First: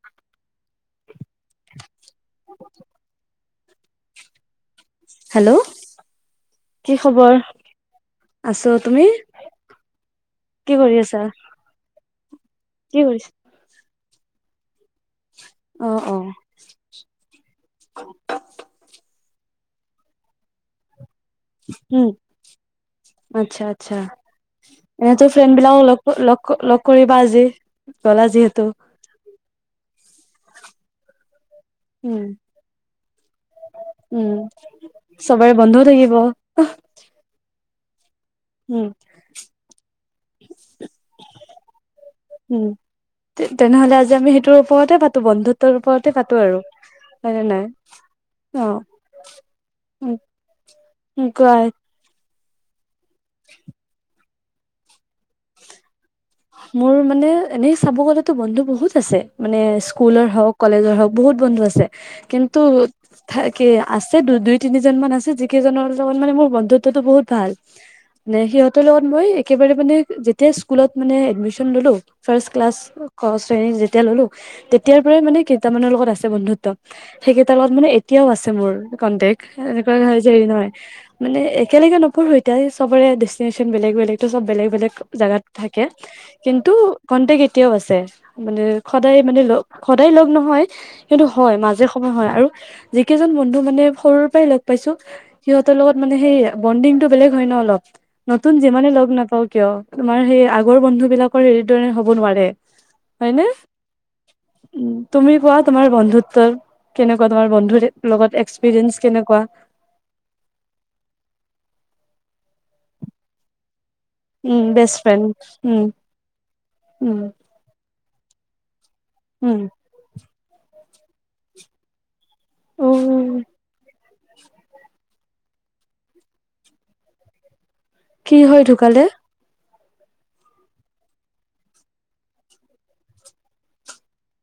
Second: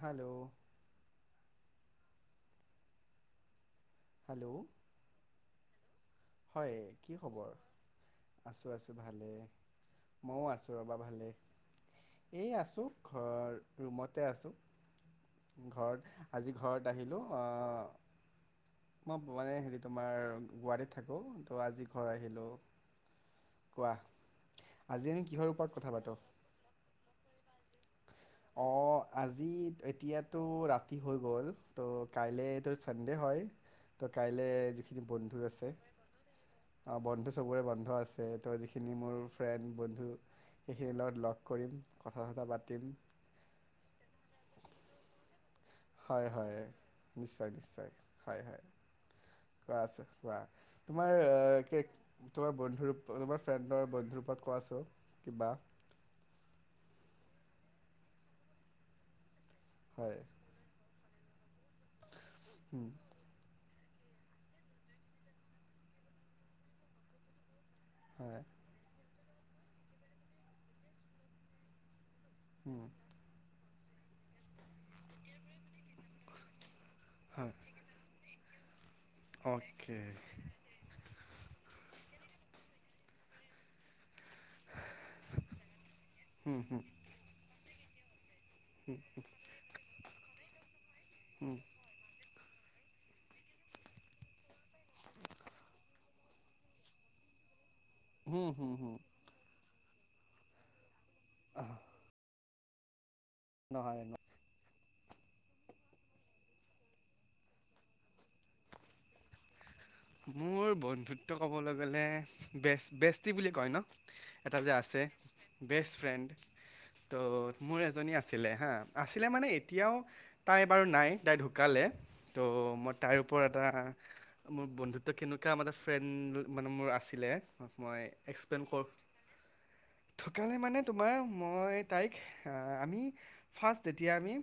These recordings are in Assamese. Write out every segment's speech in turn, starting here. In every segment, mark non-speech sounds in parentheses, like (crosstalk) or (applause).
হেল্ল' (unintelligible) হেল্ল' হেল্ল' হয় কি খবৰ আছো আছো ভালে ময়ো আছো কি কৰি ৰবা আছা? ভালে এই আছো কি কৰিছা? ঘৰ ৰুমত তাতে আছোঁ। অ ঘৰত অ আজি ঘৰত আহিলোঁ। মই মানে হেৰি তোমাৰ গুৱাহাটীত থাকোঁ তো আজি উ ঘৰ আহিলোঁ আচ্ছা কোৱা আচ্ছা আজি আমি এনে কিহৰ ওপৰত কথা পাতোঁ ফ্ৰেণ্ডবিলকক লগ লগ কৰিব। বাজে কলা যিহেতু অঁ আজি এতিয়াতো ৰাতি হৈ গ'ল। ত' উম কাইলে এইটো চানডে হয় ত' উম কাইলে যিখিনি বন্ধু চবৰে আছে বন্ধও থাকিব অ বন্ধু চবোৰে বন্ধু। খচ তই উম যিখিনি মোৰ ফ্ৰেণ্ড বন্ধু সেইখিনিৰ লগত লগ কৰিম কথা চথা উম পাতিম। তেনেহলে আজি আমি সেইটোৰ ওপৰতে পটো বন্ধুত্ব। হয় হয় নিশ্চয় নিশ্চয় হয় হয় অ কোৱা তোমাৰ উম কোৱা তোমাৰ বন্ধু ৰ তোমাৰ ফ্ৰেণ্ডৰ বন্ধুৰ পৰাক কোৱাছোন কিবা মোৰ মানে এনেই চাব গলেতো বন্ধু বহুত আছে। মানে হয় স্কুলৰ হওক কলেজৰ হওক। বহুত বন্ধু আছে। আছে কিন্তু হুম, থাক কি আছে তো দুই তিনিজন মান আছে যিকেইজনৰ লগত মানে মোৰ বন্ধুত্বতটো বহুত ভাল। নে হয় সিহঁতৰ লগত মই একেবাৰে মানে যেতিয়া স্কুলত মানে এডমিশন ললো, ফাৰ্ষ্ট ক্লাছ হুম, ক শ্ৰেণী যে তেল ললো তেতিয়াৰ‌ পৰাই মানে কেইটামানৰ লগত আছে বন্ধুত্ব। হয় সেইকেইটাৰ লগত মানে এ এতিয়াও আছে মোৰ। কটেক্ এনেকুৱা অ'কে নহয় যে হেৰি নহয়। মানে একেলগে নপঢ়ো এতিয়া চবৰে ডেষ্টিনেচন বেলেগ-বেলেগ। এইটো চব বেলেগ-বেলেগ জাগাত থাকে কিন্তু কণ্টেক এতিয়াও আছে। ছে। মানে সদায় মানে লগ সদায় লগ নহয়। হয়। সেইটো হয় মাজে সময় হয় আৰু। যিকেইজন বন্ধু মানে সৰুৰ পৰাই লগ পাইছো সিহঁতৰ লগত মানে সেই বণ্ডিংতটো বেলেগ হয় ন অলপ। হুম নতুন হুম যিমানে হুম লগ নাপাও কিয়? তোমাৰ সেইয়া আগৰ বন্ধু বিলাকৰ এইদৰে হ'ব নোৱাৰে। নহয় ন। উ তুমি কোৱা তোমাৰ বন্ধুত্বৰ কেনেকুৱা? তোমাৰ বন্ধু লগত এক্সপিৰিয়েঞ্চ কেনেকুৱা? মোৰ বন্ধুত্ব ক'বলৈ গলে বে বেষ্টি বুলি কয় ন। এটা উম যে বেষ্ট আছে, ফ্ৰেণ্ড উম বেষ্ট ফ্ৰেণ্ড ত উম মোৰ এজনী আছিলে হা। আছিলে মানে উম এতিয়াও তাই বাৰু নাই তাই ঢুকালে। তো উ মই তাইৰ ওপৰত এটা মো বন্ধুত্ব কেনেকুৱা ম ফ্ৰেণ্ড মানে মোৰ আছিলে। মই কি হয় এক্সপ্লেইন কৰ ঢুকালে ঢুকালে মান তোমাৰ মই তাইক আমি ফাষ্ট যেতিয়া তেতিয়া আমি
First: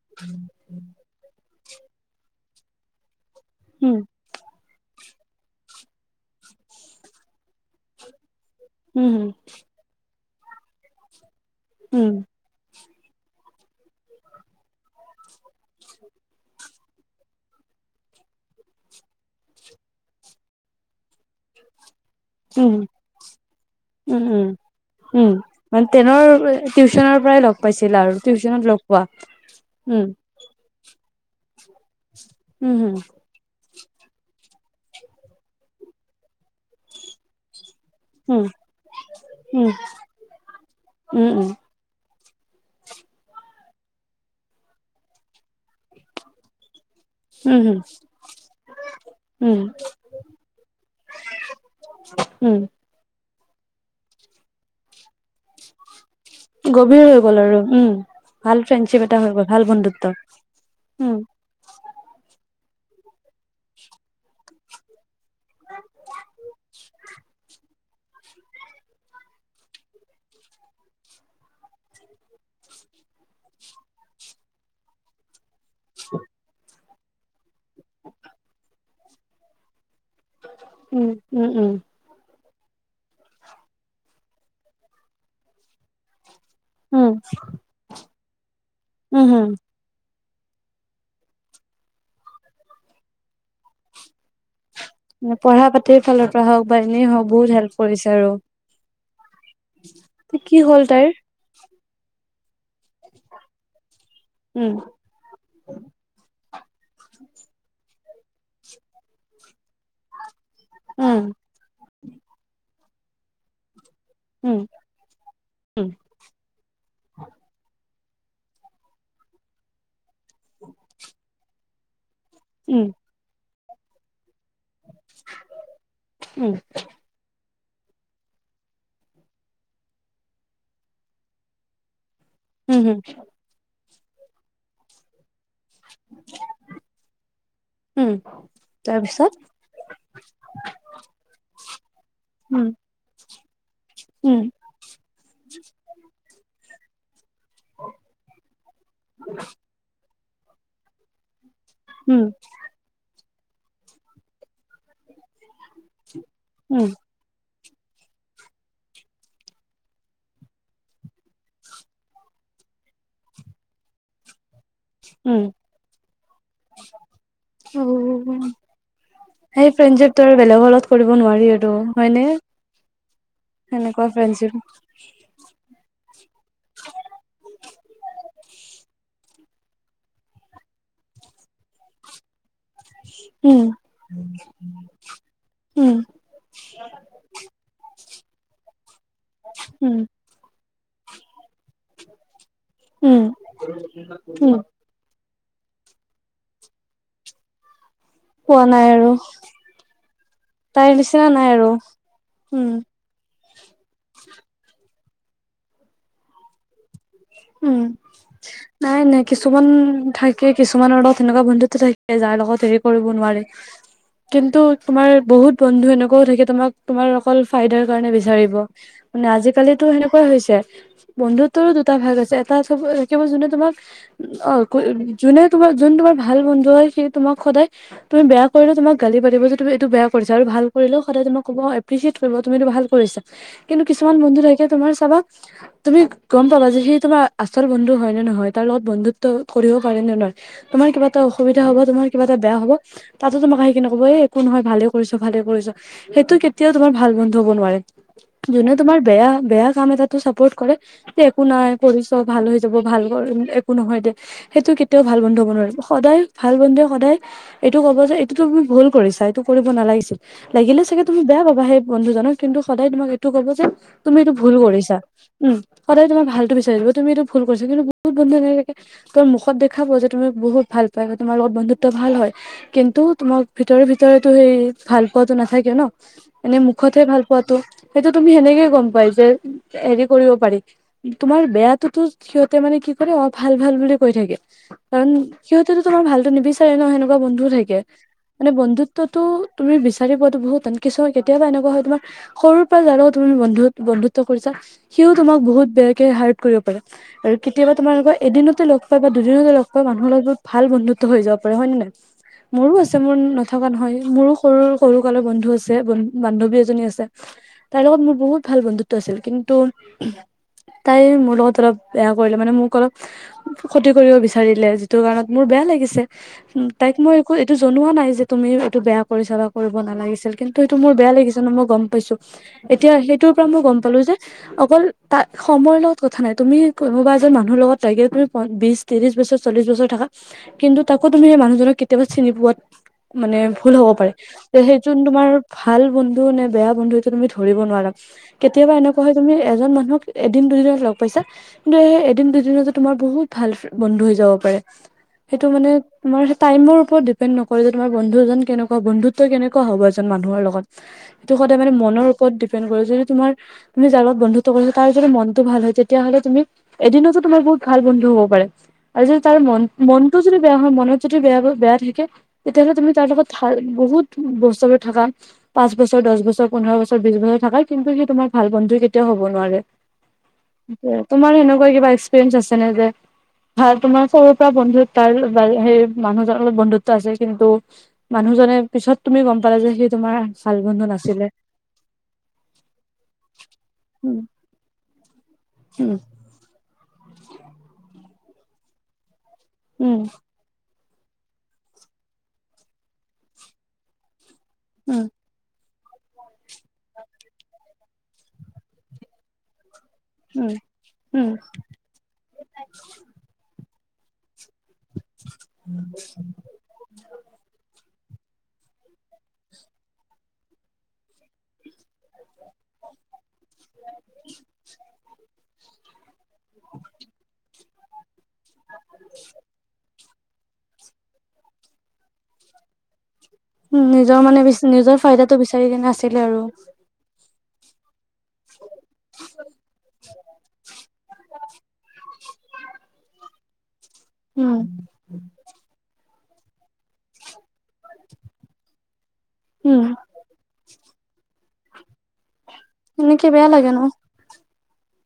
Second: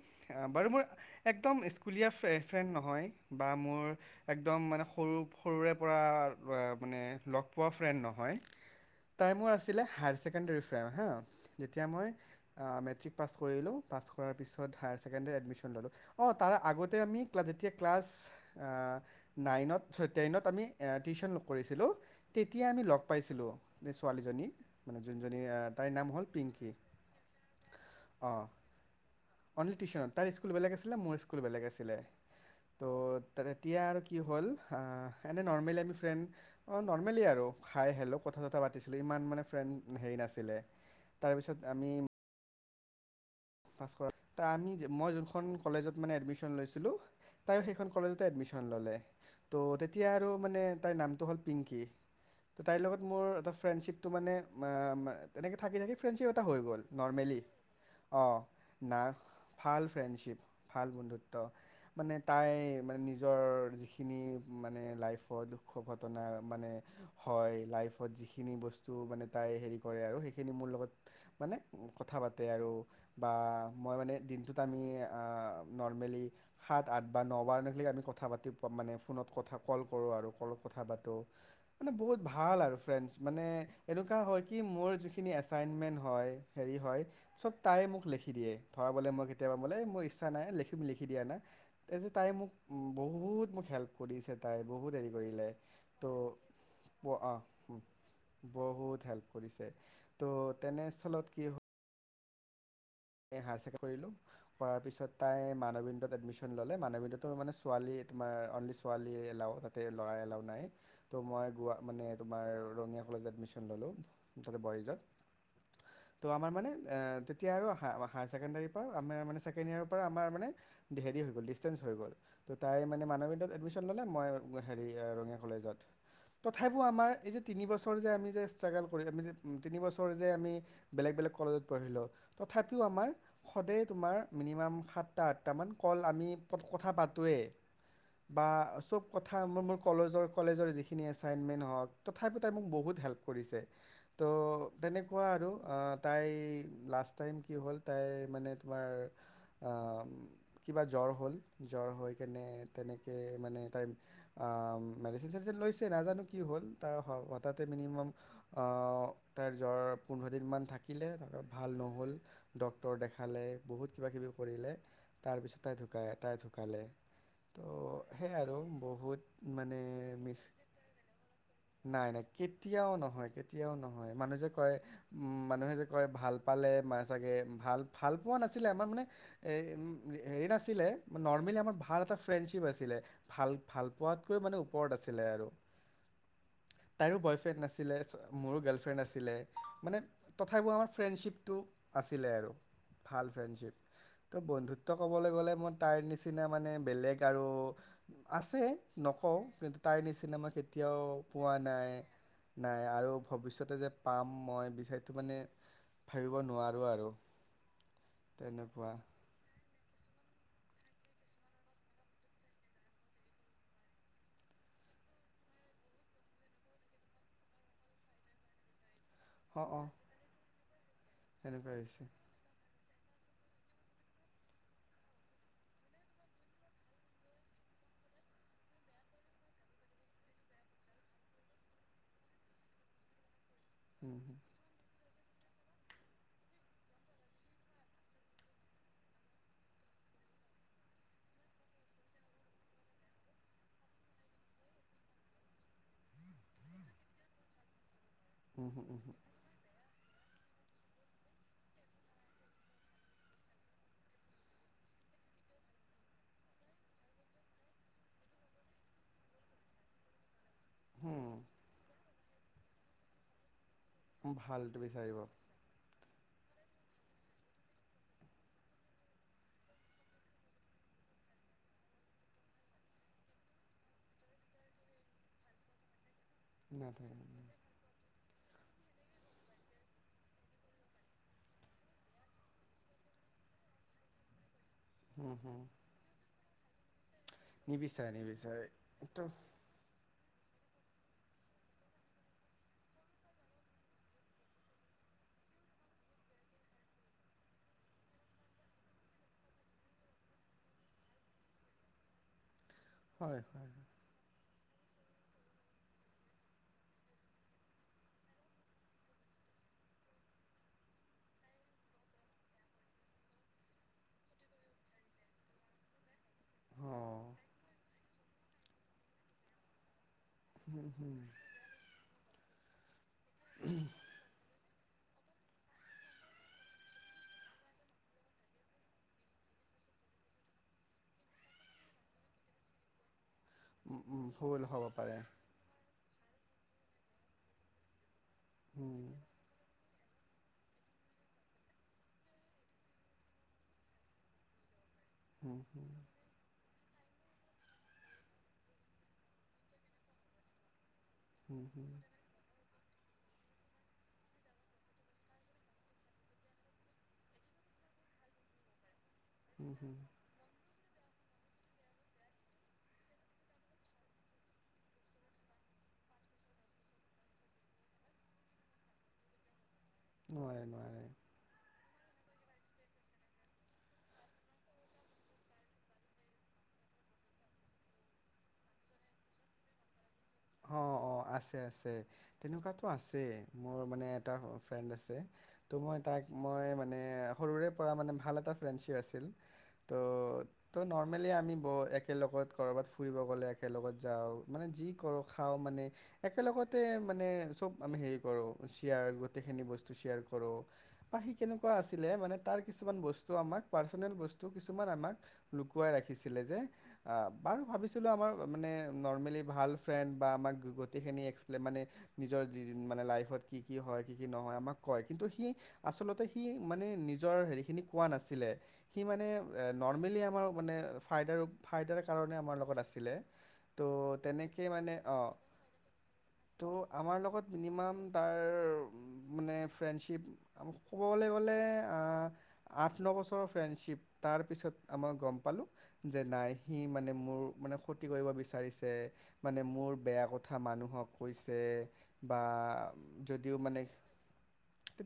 বাৰু মোৰ প্ৰথম স্কুলীয়া ফে ফ্ৰেণ্ড নহয়। বা মোৰ উম একদম মানে সৰু - সৰুৰে ৱ - মানে লগ পোৱা ফ্ৰেণ্ড নহয়। উম উম তাই মোৰ আছিলে হাইৰ চে চেকেণ্ডাৰি ফ্ৰেণ্ড হা। যেতিয়া মই উম অ - মেট মেট্ৰিক পাছ কৰিলোঁ পাছ কৰাৰ পিছত হায়াৰ ছেকেণ্ডেৰীত এডমিশ্যন ল'লোঁ অঁ তাৰ আগতে আমি ক্ল - যেতিয়া ক্লাছ নাইনত চ টেইনত আমি এ টিউশ্যন কৰিছিলোঁ। তেতিয়া উম আমি লগ পাইছিলো সেই উম ছোৱালীজনী, উম উম যোনজনী অ - মানে তাইৰ নাম টেনৰ হ'ল পিংকী। টিউচনৰ পৰাই লগ পাইছিলা আৰু অ'। টিউচনত লগ পোৱা অনলি উম টিউচনত, তাৰ স্কুল বেলেগ আছ আছিলে মোৰ স্কুল বেলেগ আছিলে। উম হম অ' তাৰে এতিয়া আৰু কি হ'ল আহ এনেই নৰ্মেলি আমি ফ্ৰেণ্ড অঁ নৰ্মেলি আৰু হাই হেল্লো কথা চথা উম পাতিছিলো ইমান মানে ফ্ৰেণ্ড হেৰি নাছিলে, উম উম তাৰ উম পিছত আমি পাছ কৰ, ত' আমি মই যোনখন কলেজত মানে এডমিচন লৈছিলোঁ উম তাইও হম সেইখন কলেজতে এডমিচন ল'লে, উম ত' তেতিয়া আৰু মানে তাইৰ নামটো হ'ল পিংকি। উম তাইৰ লগত মোৰ (unintelligible) ফ্ৰেণ্ডশ্বিপটো ম - ম - এনেকে থাকি থাকি ফ্ৰেণ্ডশ্বিপ এটা হৈ গ'ল গভীৰ হৈ নৰ্মেলি গ'ল আৰু, উম। (unintelligible) ভাল ফ্ৰেণ্ডশ্বিপ এটা হৈ গ'ল ভাল বন্ধুত্ব ফ্ৰেণ্ডশ্বিপ, ভাল উম বন্ধুত্ব মানে (unintelligible) তাই মানে নিজৰ যিখিনি মানে লাইফ বৰ দুখঃ ঘটনা মানে, হয় লাইফ। যিখিনি বস্তু মানে তাই হেৰি কৰে আৰু সেইখিনি মোৰ লগত মানে কথা পাতে আৰু। বা মই মানে দিনটোত আমি আহ নৰ্মেলি সাত আঠ বা ন বাৰ (unintelligible) আমি কথা পাতি মানে ফোনত কথা কল কৰো আৰু কলত কথা উম পাতো, উম উম মানে বহুত ভা ভাল আৰু ফ্ৰেণ্ডছ মানে এনেকুৱা হয় কি মোৰ যিখিনি এছাইনমেণ্ হয় হেৰি হয় উম চব (unintelligible) মোক লেখি দিয়ে ধৰা বলে মই উম হম কেতিয়াবা বলে ইচ্ছা নাই লেখ - লিখি দিয়ানা‌‌, তাৰপিছত তাই মোক বহুত মোক হেল্প কৰিছে তাই বহুত হেৰি (unintelligible) কৰিলে পঢ়া পাতিৰ ত' ফালৰ পৰা হওক বা এনেই হওক অঁ বহুত হেল্প কৰিছে আৰু। বহুত হেল্প কৰিছে, ত' কি হ'ল তাইৰ তেনেস্থলত কি হ এ (unintelligible) কৰিলো উম কৰাৰ পিছত তাই মানবিন্দত এডমিচন ললে, মানবিন্দতো মানে ছোৱালী তোমাৰ অনলি ছোৱালী এলাও, তাতে ল'ৰাই এলাও ত উম মই গ মানে তোমাৰ কলেজ এডমিশন ললোঁ তাতে উম বয়স যাক উম তো আমাৰ মানে এ তেতিয়া আৰু হায় কেণ্ডাৰৰ পৰা আ মেকেণ্ড ইয়াৰৰ পৰা আমাৰ মানে হেৰি হৈ গ'ল। চেঞ্ হৈ গ'ল ত' তাই উম মান মানি ল'লে মই হেৰি ৰঙিয়া কলেজত উম তথিপি আমাৰ এই যে তিন বছৰ যে আমি যে ষ্ট্ৰাগল কৰি আমি তিন বছৰ যে আমি বেলেগ বেলেগ কলেজত পঢ়িলো তথাপিও উম হম আমাৰ সদায় তোমাৰ মিনিমাম সাত আাত আটামান কল আমি কথা পাতোোৱেই উম বা চব তাৰপিছত কথা মোৰ মোৰ কলেজৰ কলেজৰ যিখিনি এছাইনমেণ্ট হওক তথাপ পোতোই মোক উম বহুত হেল্প কৰিছে। উম ত' তেনেকুৱা আৰু আহ তাই লাষ্ট ম কি হ'ল তাইৰ মানে তোমাৰ কিবা জ্বৰ হ'ল। জ্বৰ হৈ উম কেনে তেনেকে ম ম নাজানো কি হ'ল তাৰ তাতে মিনিমাম তাইৰ জ্বৰ পোন্ধৰ দিনমান থাকিলে তাৰ ভাল নহ'ল ড্ক্তৰ দেখালে বহুত কিব কিবি কৰিলে তাৰ উম পিছ তাই ঢুকাইটাই ঢুকালে ত সেই উম আৰু বহুত সেই মানে ফ্ৰেণ্ডশ্বিপটো আৰু মিছ বেলেগৰ লগত কৰিব নোৱাৰি আৰু নাই হয়নে? নাই কেতিয়াও নহয় কেতিয়াও সেনেকুৱা নহয় মানুহ যে ফ্ৰেণ্ডশ্বিপ কয় উ মানুহে যে কয় ভাল পালে ভাল না মানে না ন আমাৰ ভাল এ ফ্ৰ ফ্ৰেণ্ডশ্বিপ আছিলে। ভাল উম, ভাল পোৱাতকৈ ওপৰত আছিলে আৰু উম, তাইৰ ও বয়ফ্ৰণ্ড নাছিলে মোৰো গাৰ্লফ্ৰেণ্ড আছিলে মানে উম, তথাপিও আমাৰ ফ্ৰেণ্ডশিপটো আছিলে আৰু উম, ভাল ফ্ৰেণ্ডশিপ ত উম। বন্ধুত্ব ক'বলৈ গ'লে মই তাৰ নিচিনা মানে বেলেগ আৰু আছে পোৱা নাই আৰু নকওঁ কিন্তু তাৰ নিচিনা মই তাইৰ কেতিয়াও নিচিনা পোৱা আৰু নাই উম, নাই আৰু ভৱিষ্যতে যে পাম মই বিচাৰো মানে ভাবিব নোৱাৰো। আৰু আৰু- উম নাই নাই কিছুমান ঠাই কি কিছুমানৰ লগত এনেকুৱা বন্ধুত্ব থাকে, যাৰ লগত হেৰি কৰিব নোৱাৰে। কিন্তু তোমাৰ বহুত বন্ধু এনেকুৱাও থাকে তোমাক তোমাৰ অকল ফাইদাৰ কাৰণে বিচাৰিব। মানে অঁ অঁ আজিকালিটো সেনেকুৱাই হৈছে। সেনেকুৱা বন্ধুত্বৰো দুটা হৈছে ভাগ আছে। থাকিব যোনে তোমাক, অ যোনে তোমাৰ যোন তোমাৰ ভাল বন্ধু হয় সেই তোমাক সদায় তুমি বেয়া কৰিলে তোমাক গালি পাতিব যে তুমি এইটো বেয়া কৰিছা। আৰু ভাল কৰিলেও সদায় তোমাক কব এপ্ৰিচিয়েট কৰিব তুমি এইটো ভাল কৰিছা। কিন্তু কিছুমান উম বন্ধু থাকে তোমাৰ চাবা তুমি গম পালা যে সেই তোমাৰ আচল বন্ধু হয় নে নহয়, তাৰ লগত বন্ধুত্ব কৰিব পাৰে নে নোৱাৰে, তোমাৰ কিবা এটা অসুবিধা হব তোমাৰ কিবা এটা বেয়া হব তাতো তোমাক সেই কিনি কব এই একো নহয় ভালে কৰিছ ভালে কৰিছ সেইটো কেতিয়াও তোমাৰ ভাল বন্ধু হব নোৱাৰে। হুম যোনে হুম তোমাৰ বেয়া বেয়া কাম এটা টো চাপৰ্ট কৰে, যে একো নাই কৰিছ ভাল হৈ যাব ভাল একো নহয় দে সেইটো কেতিয়াও ভাল বন্ধু হব নোৱাৰিব। সদায় ভাল বন্ধুৱে সদায় এইটো কব যে এইটোতো তুমি ভুল কৰিছা এইটো কৰিব নালাগিছিল। লাগিলে চাগে তুমি বেয়া হুম পাবা সেই বন্ধুজনক কিন্তু সদায় তোমাক এইটো কব যে তুমি হুম এইটো ভুল ভালটো কৰিছা। বিচাৰিব উম সদায় তোমাৰ ভালটো তুমি এইটো ভুল কৰিছা কিন্তু বহুত বন্ধু এ থাকে তোৰ মুখত দেখাব যে, তুমি বহুত ভাল পায় তোমাৰ লগত বন্ধুত্ব ভাল হয়। কিন্তু তোমাক ভিতৰে ভিতৰেতো সেই ভাল পোৱাাতটো নাথাকে ন। মানে মুখতহে ভাল নাথাকে পোৱাতো সেইটো তুমি সেনেকে গম পাই যে হেৰি কৰিব পাৰি, তোমাৰ বেয়াাতটোতো সিহঁতে মানে কি কৰে অ ভাল ভাল বুলি কৈ থাকে। কাৰণ হুম হুম সিহঁতেতো তোমাৰ ভালটো নিবিচা তে নহ (unintelligible) বন্ধু থাকে, নিবিচাৰে মানে নিবিচাৰে বন্ধুত্বতটো ত' তুমি বিচাৰি পোৱাটো বহুত তান কিছুমান, কেতিয়াবা এনেকোৱা হয় তোমাৰ সৰুৰ পৰা যাৰ লগত তুমি বন্ধু-বন্ধুত্ব কৰিছা, সিও তোমাক বহুত বে কে হাৰ্ড কৰিব পাৰে। আৰু কেতিয়াবা তোমালোকৰ এদিনতে লগ পাই বা দুদিনতে লগ পাই মানুহৰ লগত বহুত ভাল বন্ধুত্ব হৈ যাব পাৰে হয় নে নাই? মোৰো আছে মোৰ হয় নথকা হয় নহয় মোৰো সৰু সৰু কালৰ বন্ধু আছে, বন-বান্ধৱী এজনী আছে তাই লগত মোৰ বহুত ভাল বন্ধুত্ব আছিল কিন্তু তাই মোৰ লগত অলপ বেয়া কৰিলে, মানে মোক অলপ ক্ষতি কৰিব বিচাৰিলে, যিটো কাৰণত মোৰ বেয়া লাগিছে। উ অ তাইক মই একো এইটো জনোৱা নাই যে তুমি এইটো বেয়া কৰিছা বা কৰিব নালাগিছিল। কিন্তু হেটো মোৰ বেয়া লাগিছে ন মই গম পাইছো। এতিয়া সেইত তো পৰা মই গম পালো যে অকল তাত সময়ৰ লগত কথা নাই। তুমি কোনোবা এজন মানুহৰ লগত লাগে তুমি বিশ, ত্ৰিশ বছৰ, চল্লিশ বছৰ থাকা, কিন্তু তাকো তুমি সেই মানুহজনক কেতিয়াবা চিনি পোৱাত মানে ভুল হ'ব পাৰে, ত ভুল হ'ব সেইটো পাৰে। তোমাৰ ভাল বন টো নে বেয়া বন্ধু এইটো তুমি ধৰিব নোৱাৰা। কেতিয়াবা উম, এনেকুৱা হয় তুমি এজন মানুহক এদিন দুদিনত লগ পাইছা কিন্তু সেই এদিন দুদিনতে তোমাৰ বহুত ভাল ফে-বন্ধু হৈ যাব পাৰে। সেটো হম, মানে তোমাৰ হে টাইমৰ ওপৰত ডি পেন নকয় যে, তোমাৰ বন্ধু জন কেনেকুৱা? বন্ধুত্ব কেনেকুৱা হ'ব এজন মানুহৰ লগত? এটো সদায় হম, মানে হম, মনৰ ওপৰত ডিপেণ্ড কৰে যে তোমাৰ। তুমি যাৰ লগত বন্ধুত্ব কৰি তাৰ যদি মনতো ভাল হয়, তেতিয়াহ'লে তুমি এদিনতো তোমাৰ বহুত ভাল বন্ধু হ'ব পাৰে। আৰু যদি তাৰ মন, হম, হম, মনতো যদি বেয়া হয়, মনত যদি দি বেয়া ক, বেয়া থাকে তেতিয়াহ'লে তুমি তাৰ লগত থাৰ-বহুত বছৰে থাকা, পাঁচ বছৰ, দহ বছৰ, পোন্ধৰ বছৰ, বিছ বছৰ থাকা কিন্তু সি তোমাৰ ভাল বন্ধু কেতিয়াও হ'ব নোৱাৰে। নোৱাৰে নোৱাৰে। তোমাৰ সেনেকুৱা কিবা এচ। ফেঞ্চ আছে নে যে ভাল তোমাৰ সৰুৰ পৰা বন্ধুত তাৰ হেই মানুহজন লগত বন্ধুত্ব আছে। কিন্তু মানুহজনে পিছত তুমি গম পালা যে সি তোমাৰ। ভাল বন্ধু অ', অ' নাছিলে। আছে, আছে তেনেকুৱাতো আছে, মোৰ মানে উম, এটা। ফেণ্ড আছে, ত' উম। মই তাক মই। মানে সৰুৰে পৰা মানে ভাল এটা ফ্ৰেণ্ডশ্বিপ আছিল। ত' উম। ত' নৰ্মেলি আমি ব-একেলগত কৰবাত ফুৰিব গ'লে একেলগত যাওঁ। মানে উম, কৰোঁ খাওঁ মানে। একেলগতে মানে চব আমি হেৰি কৰো চেয়াৰ গোতেই খিনি বচ। চেয়াৰ উম, কৰোঁ বা উম, সি কেনেকুৱা আছিলে মানে তাৰ কিছুমান বস্তু আমাক। পাৰ্চনেল বস্তু কিছুমান আমাক লুকুৱাই ৰাখিছিলে যে আ-আৰু ভাবিছ। ধই লোৱা আমাৰ মানে নৰ্মেলি ভাল ফ্ৰেণ্ড বা আমাক গো-গোটেইখিনি এক্সপ্লে মানে নিজৰ যি মানে লাইফত। কি কি হয় কি কি নহয় আমাক কয়। কিন্তু সি আচলতে। সি মানে নিজৰ হেৰি। খিনি কোৱা নাছিলে। সি মানে। নৰ্মেলি আমাৰ মানে ফাইদাৰ ফাইডাৰ কাৰণে আমাৰ লগত আছিলে। উম নিজৰ ত' মানে তেনেকৈ বেছি। নিজৰ অঁ ফাইদাটো বিচাৰি কিনে আছিলে আৰু। ত' আমাৰ লগত মিনিমাম তাৰ। মানে ফ্ৰেণ্ডশিপ। ক'বলৈ গ'লে আঠ ন বছৰৰ ফ্ৰেণ্ডশ্বিপ। তাৰ উম, পিছত আমাৰ গম পালো। যে নাই সি মানে মোৰ মানে ক্ষতি কৰিব বিচাৰিছে। মানে উম, মোৰ বেয়া কথা মানুহক। কৈছে বা এনেকে বেয়া যদিও লাগে ন মানে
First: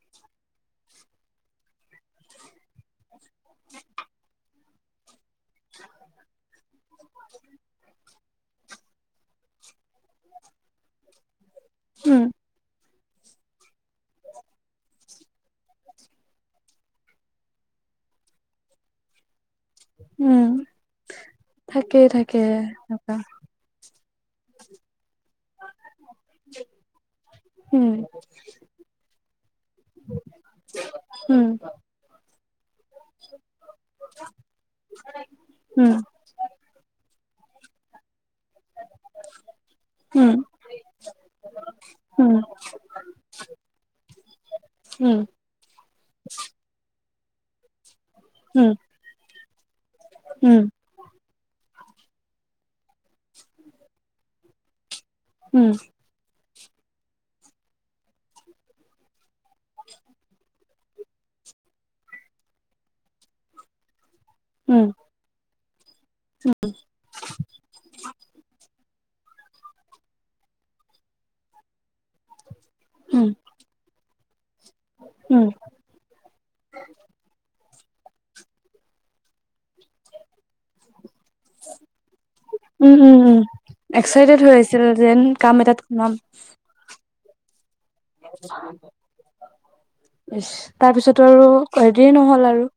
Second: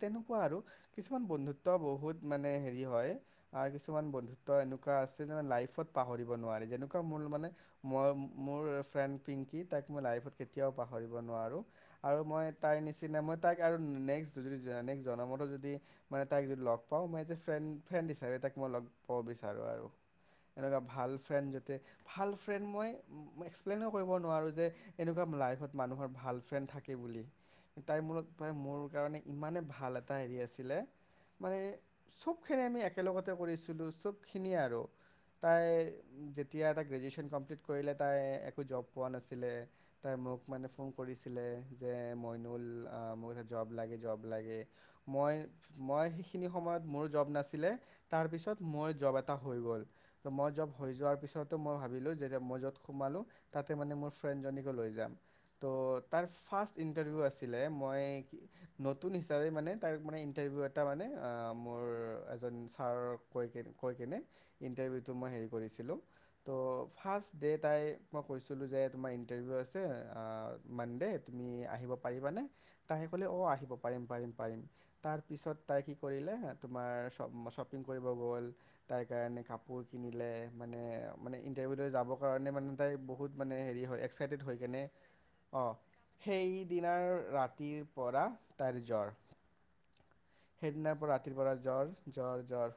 তেনেকুৱা আৰু, কিছুমান বন্ধুত্ব বহুত মানে হেৰি হয় আৰু কিছুমান বন্ধুত্ব ত এনেকুৱা আছে যে লাইফত পাহৰিব নোৱাৰি যেনেকুৱা মোৰ মানে, মই, মোৰ ফ্ৰেণ্ড পিংকি তাক মই লাইফত কেতিয়াও পাহৰিব নোৱাৰোঁ। আৰু উম, মই তাই নিচ সিদিনা মই তাক, আৰু নেক্সট যদি, নেক্সট জনমতো যদি মানে তাইক যদি লগ পাওঁ মই এজ এ ফ্ৰেণ্ড ফ্ৰেণ্ড হিচাপে তাক মই লগ পাব বিচাৰোঁ। আৰু উম, এনেকুৱা ভাল ফ্ৰেণ্, থাকেই ভাল থাকে ফ্ৰেণ্, মই এনেকুৱা (unintelligible) কৰিব নোৱাৰো যে এনেকুৱা লাইফত মানুহৰ ভাল ফ্ৰেণ্ড থাকে বুলি। উম, তাইৰ মোৰ লগত, তাই মোৰ কাৰণে ইমানেই ভাল এটা হেৰি আছিলে উম, মানে চবখিনি আমি একেলগতে কৰিছিলোঁ চবখিনিয়ে আৰু। তাই উম, যেতিয়া এটা গ্ৰেজুৱেশচন কম (unintelligible) পোৱা নাছিলে, তাই উম, মোক মানে ফোন কৰিছিলে যে মইনুল মোক জব লাগে, জব লাগে। উম, মই মই সেইখিনি সময়ত মোৰ জব নাছিলে তাৰপিছত উম, মই জব এটা তা হৈ গ'ল। ত মই উম, উম, জব হৈ যোৱাৰ পিছতো মই ভ ভাবিলো যেতিয়া মই জত সোমালো তাতে মানে মোৰ ফ্ৰেণ্ডজনীকো লৈ যাম। উম, ত' তাৰ ফাৰ্ষ্ট ইণ্টাৰভিউ আছিলে, মই নতুন ষ্টো তাৰে মানে তাৰ মানে ইণ্টাৰভিউত তাৰ মানে, মোৰ এজন ছাৰক কৈ কি কৈ কিনে উম, ইণ্টাৰভিউতো মই হেৰি কৰিছিলো। ত' ফাৰ্ষ্ট ডে তাই মই কৈছিলো যে তোমাৰ ইন টাৰ্ভিউ আছে মন্দে তুমি আহিব পাৰিবানে? তাই উম, কলে, অঁ আহিব পাৰিম। পাৰিম পাৰিম। তাৰ উম, পিছত তাই কি কৰিলে, তোমাৰ চব চব কৰিব গল। তাইৰ কাৰণে কাপোৰ কিনিলে। মানে ইণ্টাৰভিউ দিব যাবৰ কাৰণে তাই উম, উম, বহুত উম, মানে হেৰি হয়, এক্সাইটেড হৈ কেনে, আছিল যেন কাম অঁ, এটাত সোমাম। সেই দিনাৰ ৰাতি পৰা তাইৰ জ্বৰ ইচ তাৰ সেইদিনাৰ পৰা পিছতো ৰাতিৰ আৰু পৰা জ্বৰ হেৰি জ্বৰ নহ'ল আৰু জ্বৰ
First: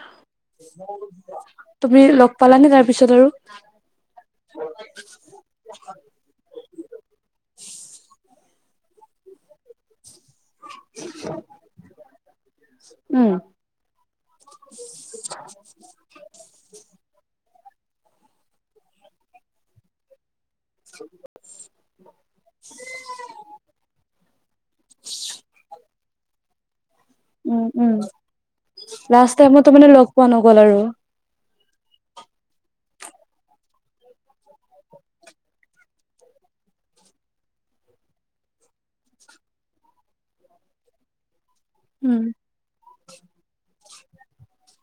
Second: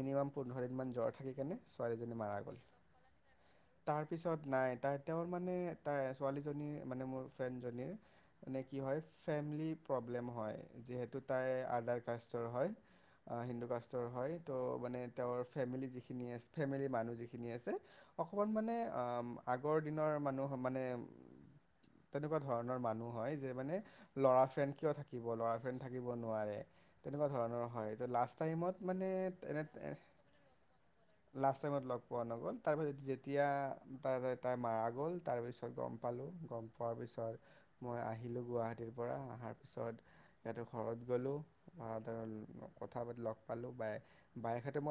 মিনিমাম পোন্ধৰ দিনমান জ্বৰ থাকি কেনে তুমি ছোৱালীজনী লগ মাৰা গ'ল পালানে তাৰপিছত আৰু? (unintelligible) তাৰপিছত নাই তাই তেওঁৰ মানে তাই ছোৱালীজনী মানে মোৰ ফ্ৰেণ্ডজনীৰ (unintelligible) এনে কি হয় ফেমিলি প্ৰব্লেম হয় যিহেতু তাই আধা (unintelligible) স্বাস্থ্যৰ হয় উম, (unintelligible) হিন্দু কাষ্টৰ হয় ত মানে তেওঁৰ ফেমিলি যিখিনি ফেমিলি মানুহ যিখিন (unintelligible) খিনি আছে অকমান মানে অ আগৰ দিনৰ মানুহ মানে তেনেকুৱা ধৰণৰ মানুহ হয় যে মানে লৰা ফ্ৰেণ্ড কিয় থাকিব ল'ৰা ফ্ৰেণ্ড থাকিব নোৱাৰে তেনেকুৱা উম, ধৰণৰ উম, হয় লাষ্ট টাইমত লাষ্ট মানেনে টাইমতো মানে লগ পোৱা নগ'ল আৰু লাষ্ট টাইমত লগ পোৱা নগ'ল তাৰপিছত যেতিয়া তা তাই মাৰা গ'ল তাৰপিছত গম পালোঁ গম পোৱাৰ পিছত মই আহিলোঁ গুৱাহাটীৰ পৰা তাৰ পিছত সিহঁত ঘৰত গ'লোঁ (unintelligible) ভ উম। কথা পাতি লগ পালো বাই (unintelligible) বায় খাতে মই (unintelligible)